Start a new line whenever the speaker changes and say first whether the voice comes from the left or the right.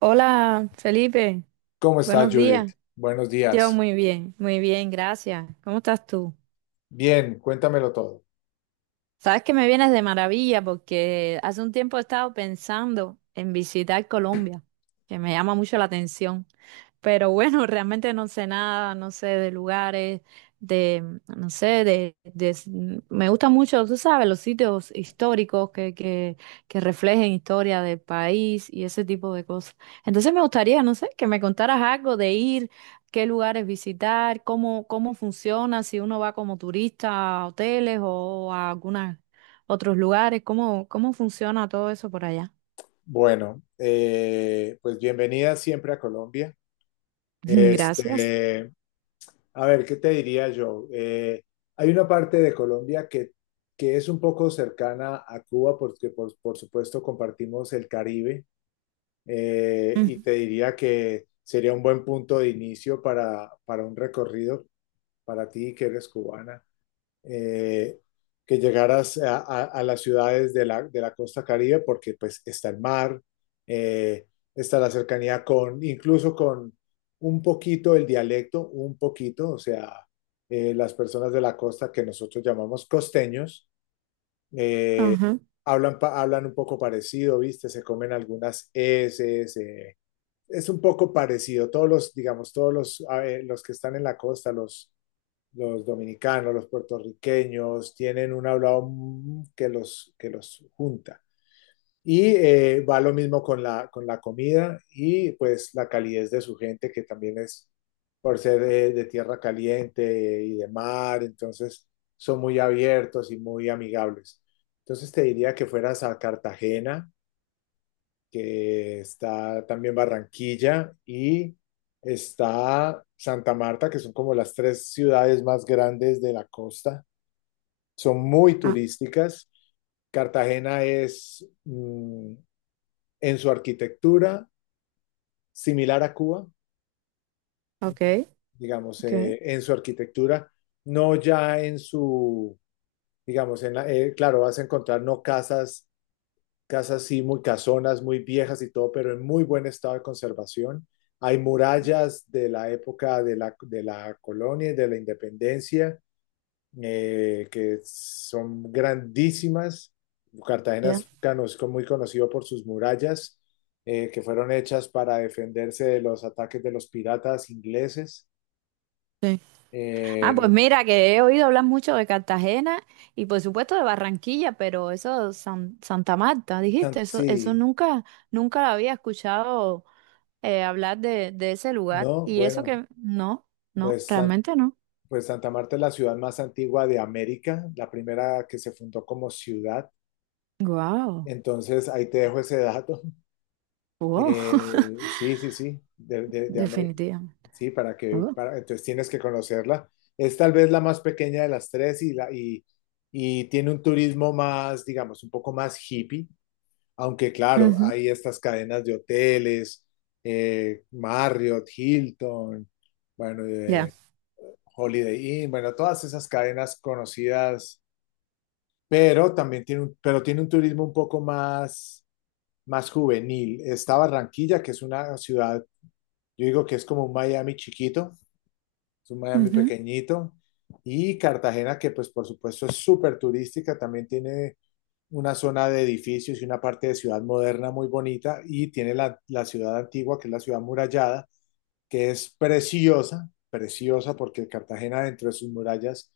right: Hola, Felipe.
left: ¿Cómo estás,
right: Buenos
left: Judith?
right: días.
left: Buenos
right: Yo
left: días.
right: muy bien, gracias. ¿Cómo estás tú?
left: Bien, cuéntamelo todo.
right: Sabes que me vienes de maravilla porque hace un tiempo he estado pensando en visitar Colombia, que me llama mucho la atención. Pero bueno, realmente no sé nada, no sé de lugares, de, no sé, me gusta mucho, tú sabes, los sitios históricos que reflejen historia del país y ese tipo de cosas. Entonces me gustaría, no sé, que me contaras algo de ir qué lugares visitar, cómo, cómo funciona, si uno va como turista a hoteles o a algunos otros lugares, cómo, cómo funciona todo eso por allá.
left: Bueno, pues bienvenida siempre a Colombia.
right: Gracias.
left: Este, a ver, ¿qué te diría yo? Hay una parte de Colombia que es un poco cercana a Cuba porque por supuesto compartimos el Caribe,
right: Ujú.
left: y te diría que sería un buen punto de inicio para un recorrido para ti que eres cubana. eh, que llegaras a las ciudades de la costa Caribe, porque pues está el mar, eh, está la cercanía con, incluso con un poquito el dialecto, un poquito, o sea, las personas de la costa que nosotros llamamos costeños, eh,
right: Ajá.
left: hablan un poco parecido, ¿viste? Se comen algunas eses, es un poco parecido. Todos los, digamos, todos los, a ver, los que están en la costa, los dominicanos, los puertorriqueños, tienen un hablado que los junta. Y va lo mismo con la comida y pues la calidez de su gente, que también es por ser de tierra caliente y de mar, entonces son muy abiertos y muy amigables. Entonces te diría que fueras a Cartagena, que está también Barranquilla y está Santa Marta, que son como las tres ciudades más grandes de la costa. Son muy
right: Ah,
left: turísticas. Cartagena es, en su arquitectura similar a Cuba,
right: ok,
left: digamos,
right: ok,
left: en su arquitectura, no ya en su, digamos, claro, vas a encontrar no casas casas sí muy casonas, muy viejas y todo, pero en muy buen estado de conservación. Hay murallas de la época de la colonia y de la independencia, que son grandísimas. Cartagena
right: ya.
left: es muy conocido por sus murallas, que fueron hechas para defenderse de los ataques de los piratas ingleses.
right: Sí. Ah, pues
left: Eh,
right: mira, que he oído hablar mucho de Cartagena y por supuesto de Barranquilla, pero eso, Santa Marta, dijiste, eso
left: Sí,
right: nunca, nunca había escuchado hablar de ese lugar.
left: no,
right: Y eso
left: bueno,
right: que, no, no,
left: pues San-
right: realmente no.
left: Pues Santa Marta es la ciudad más antigua de América, la primera que se fundó como ciudad.
right: Wow.
left: Entonces, ahí te dejo ese dato.
right: Wow,
left: Sí, sí, sí, de, de, de América.
right: definitivamente.
left: Sí, para que,
right: Oh,
left: para, entonces tienes que conocerla. Es tal vez la más pequeña de las tres y tiene un turismo más, digamos, un poco más hippie, aunque claro,
right: ujú.
left: hay estas cadenas de hoteles, Marriott, Hilton, bueno,
right: Ya.
left: Holiday Inn, bueno, todas esas cadenas conocidas, pero también tiene un, pero tiene un turismo un poco más juvenil. Está Barranquilla, que es una ciudad, yo digo que es como un Miami chiquito, es un Miami
right: Ujú,
left: pequeñito, y Cartagena, que pues por supuesto es súper turística, también tiene una zona de edificios y una parte de ciudad moderna muy bonita, y tiene la, la ciudad antigua, que es la ciudad murallada, que es preciosa, preciosa porque Cartagena dentro de sus murallas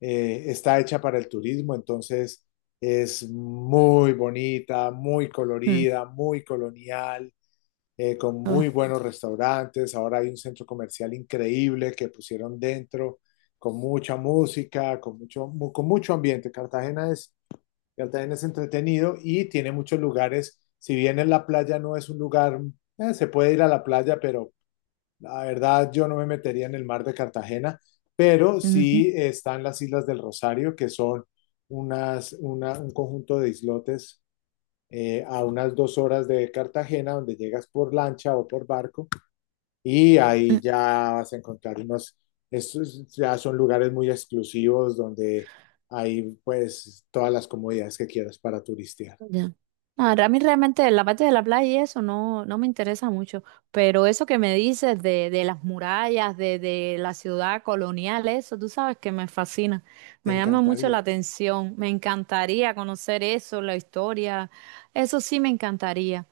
left: está hecha para el turismo, entonces es muy bonita, muy
right: mm,
left: colorida, muy colonial, con
right: oh,
left: muy buenos restaurantes. Ahora hay un centro comercial increíble que pusieron dentro, con mucha música, con mucho ambiente. Cartagena es entretenido y tiene muchos lugares. Si bien en la playa no es un lugar, se puede ir a la playa, pero la verdad, yo no me metería en el mar de Cartagena, pero
right: ujú,
left: sí están las Islas del Rosario, que son un conjunto de islotes, a unas 2 horas de Cartagena, donde llegas por lancha o por barco, y
right: mm.
left: ahí ya vas a encontrar unos, estos ya son lugares muy exclusivos donde hay pues todas las comodidades que quieras para turistear.
right: Ya. Ahora, a mí realmente la parte de la playa y eso no, no me interesa mucho, pero eso que me dices de las murallas, de la ciudad colonial, eso, tú sabes que me fascina,
left: Te
right: me llama mucho la
left: encantaría.
right: atención, me encantaría conocer eso, la historia, eso sí me encantaría.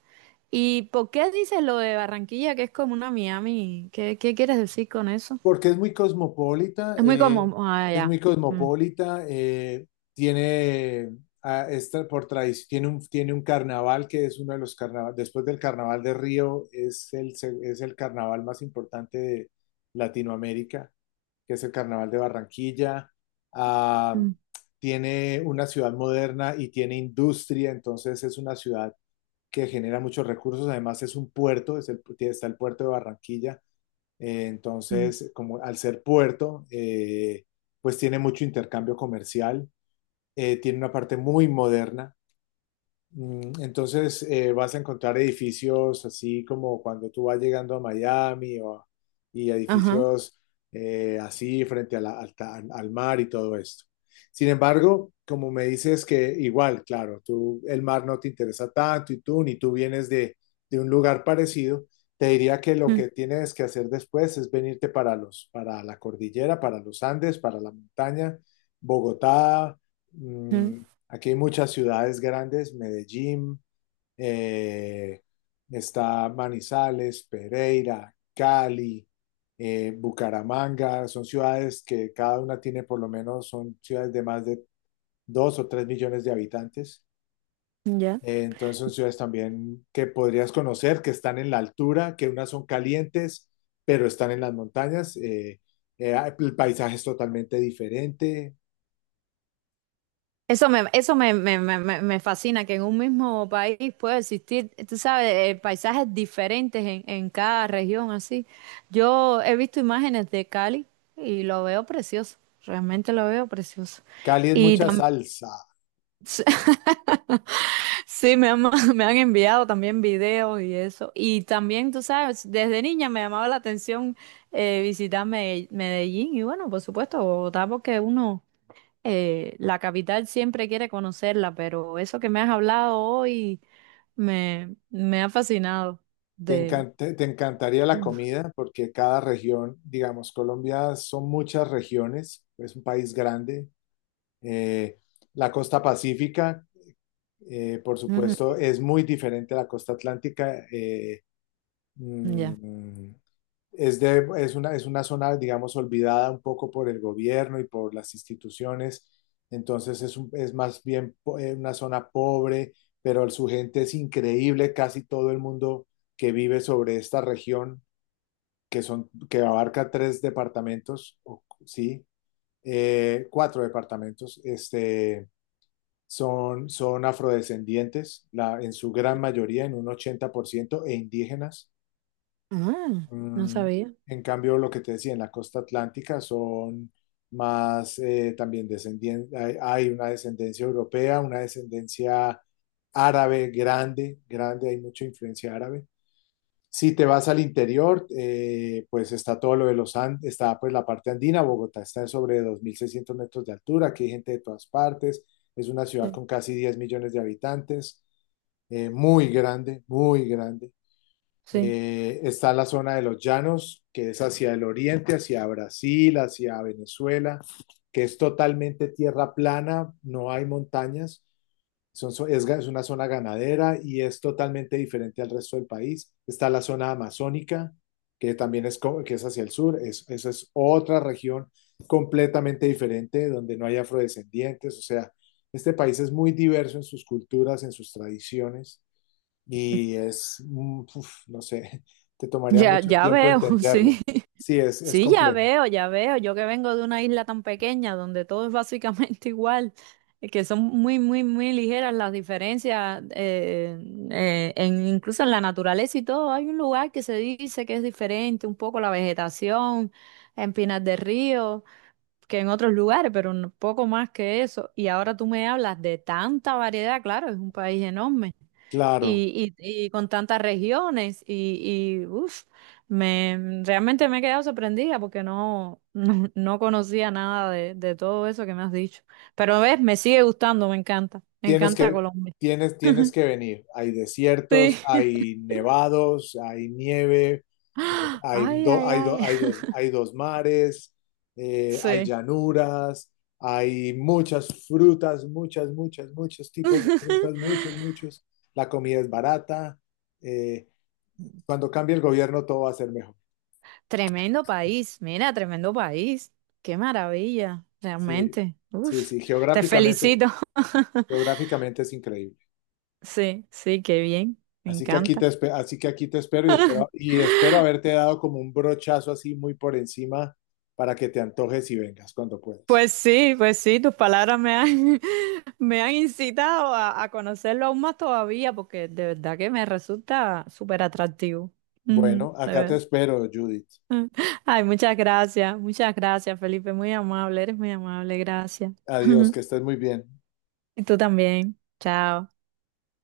right: ¿Y por qué dices lo de Barranquilla, que es como una Miami? ¿Qué, qué quieres decir con eso?
left: Porque es muy cosmopolita,
right: Es muy
left: eh,
right: común. Ah,
left: es muy
right: ya. Mm,
left: cosmopolita, tiene, ah, es tra- por tradición, tiene un carnaval que es uno de los carnavales, después del carnaval de Río, es el carnaval más importante de Latinoamérica, que es el carnaval de Barranquilla. Ah,
right: mm,
left: tiene una ciudad moderna y tiene industria, entonces es una ciudad que genera muchos recursos, además es un puerto, es el, está el puerto de Barranquilla,
right: mm.
left: entonces, como al ser puerto, pues tiene mucho intercambio comercial, tiene una parte muy moderna. Entonces vas a encontrar edificios así como cuando tú vas llegando a Miami o y
right: Ajá.
left: edificios, así frente a al mar y todo esto. Sin embargo, como me dices que igual, claro, tú el mar no te interesa tanto y tú ni tú vienes de un lugar parecido, te diría que lo
right: Mm,
left: que tienes que hacer después es venirte para la cordillera, para los Andes, para la montaña, Bogotá.
right: mm.
left: mm, Aquí hay muchas ciudades grandes, Medellín, eh, está Manizales, Pereira, Cali, Bucaramanga, son ciudades que cada una tiene por lo menos, son ciudades de más de 2 o 3 millones de habitantes.
right: Ya.
left: Entonces son ciudades también que podrías conocer, que están en la altura, que unas son calientes, pero están en las montañas. El paisaje es totalmente diferente.
right: Eso me fascina, que en un mismo país puede existir, tú sabes, paisajes diferentes en cada región, así. Yo he visto imágenes de Cali y lo veo precioso, realmente lo veo precioso.
left: Cali es
right: Y
left: mucha
right: también,
left: salsa.
right: sí, me han, me han enviado también videos y eso. Y también, tú sabes, desde niña me llamaba la atención visitar Medellín y bueno, por supuesto, Bogotá, porque uno, la capital siempre quiere conocerla, pero eso que me has hablado hoy me, me ha fascinado
left: Te
right: de...
left: te encantaría la comida porque cada región, digamos, Colombia son muchas regiones, es un país grande. Eh, la costa pacífica, por supuesto,
right: Ujú.
left: es muy diferente a la costa atlántica.
right: Ya.
left: Mm, es una zona, digamos, olvidada un poco por el gobierno y por las instituciones. Entonces es más bien una zona pobre, pero su gente es increíble. Casi todo el mundo que vive sobre esta región que son, que abarca tres departamentos, sí, cuatro departamentos, este, son, son afrodescendientes, la, en su gran mayoría, en un 80% e indígenas.
right: Ah, no
left: Mm,
right: sabía.
left: en cambio, lo que te decía, en la costa atlántica son más, también descendientes, hay una descendencia europea, una descendencia árabe grande, grande, hay mucha influencia árabe. Si te vas al interior, pues está todo lo de los Andes, está pues la parte andina, Bogotá está sobre 2.600 metros de altura, aquí hay gente de todas partes, es una ciudad
right: Sí.
left: con casi 10 millones de habitantes, muy grande, muy grande.
right: Sí.
left: Está la zona de los llanos, que es hacia el oriente, hacia Brasil, hacia Venezuela, que es totalmente tierra plana, no hay montañas. Es una zona ganadera y es totalmente diferente al resto del país. Está la zona amazónica, que también que es hacia el sur. Es, esa es otra región completamente diferente, donde no hay afrodescendientes. O sea, este país es muy diverso en sus culturas, en sus tradiciones y es, uf, no sé, te tomaría
right: Ya,
left: mucho
right: ya
left: tiempo
right: veo, sí.
left: entenderlo. Sí, es
right: Sí, ya
left: complejo.
right: veo, ya veo. Yo que vengo de una isla tan pequeña donde todo es básicamente igual, que son muy, muy, muy ligeras las diferencias, en, incluso en la naturaleza y todo. Hay un lugar que se dice que es diferente, un poco la vegetación en Pinar del Río que en otros lugares, pero un poco más que eso. Y ahora tú me hablas de tanta variedad, claro, es un país enorme
left: Claro,
right: y con tantas regiones y uf, me, realmente me he quedado sorprendida porque no, no, no conocía nada de, de todo eso que me has dicho. Pero ves, me sigue gustando, me
left: tienes
right: encanta
left: que,
right: Colombia.
left: tienes que venir. Hay
right: Sí.
left: desiertos, hay nevados, hay nieve, hay,
right: Ay,
left: do-
right: ay,
left: hay,
right: ay.
left: do- hay dos mares, hay
right: Sí.
left: llanuras, hay muchas frutas, muchas, muchas, muchos tipos de frutas, muchos, muchos. La comida es barata. eh, cuando cambie el gobierno, todo va a ser mejor.
right: Tremendo país, mira, tremendo país. Qué maravilla,
left: Sí,
right: realmente.
left: sí,
right: Uf,
left: sí,
right: te
left: geográficamente,
right: felicito.
left: geográficamente es increíble.
right: Sí, sí, qué bien, me
left: Así que aquí
right: encanta.
left: así que aquí te espero y espero y espero haberte dado como un brochazo así muy por encima para que te antojes y vengas cuando puedas.
right: Pues sí, tus palabras me han, me han incitado a conocerlo aún más todavía, porque de verdad que me resulta súper atractivo. Ujú,
left: Bueno,
right: de
left: acá te
right: verdad.
left: espero, Judith.
right: Ah, ay, muchas gracias, Felipe, muy amable, eres muy amable, gracias.
left: Adiós, que estés muy bien.
right: Y tú también, chao.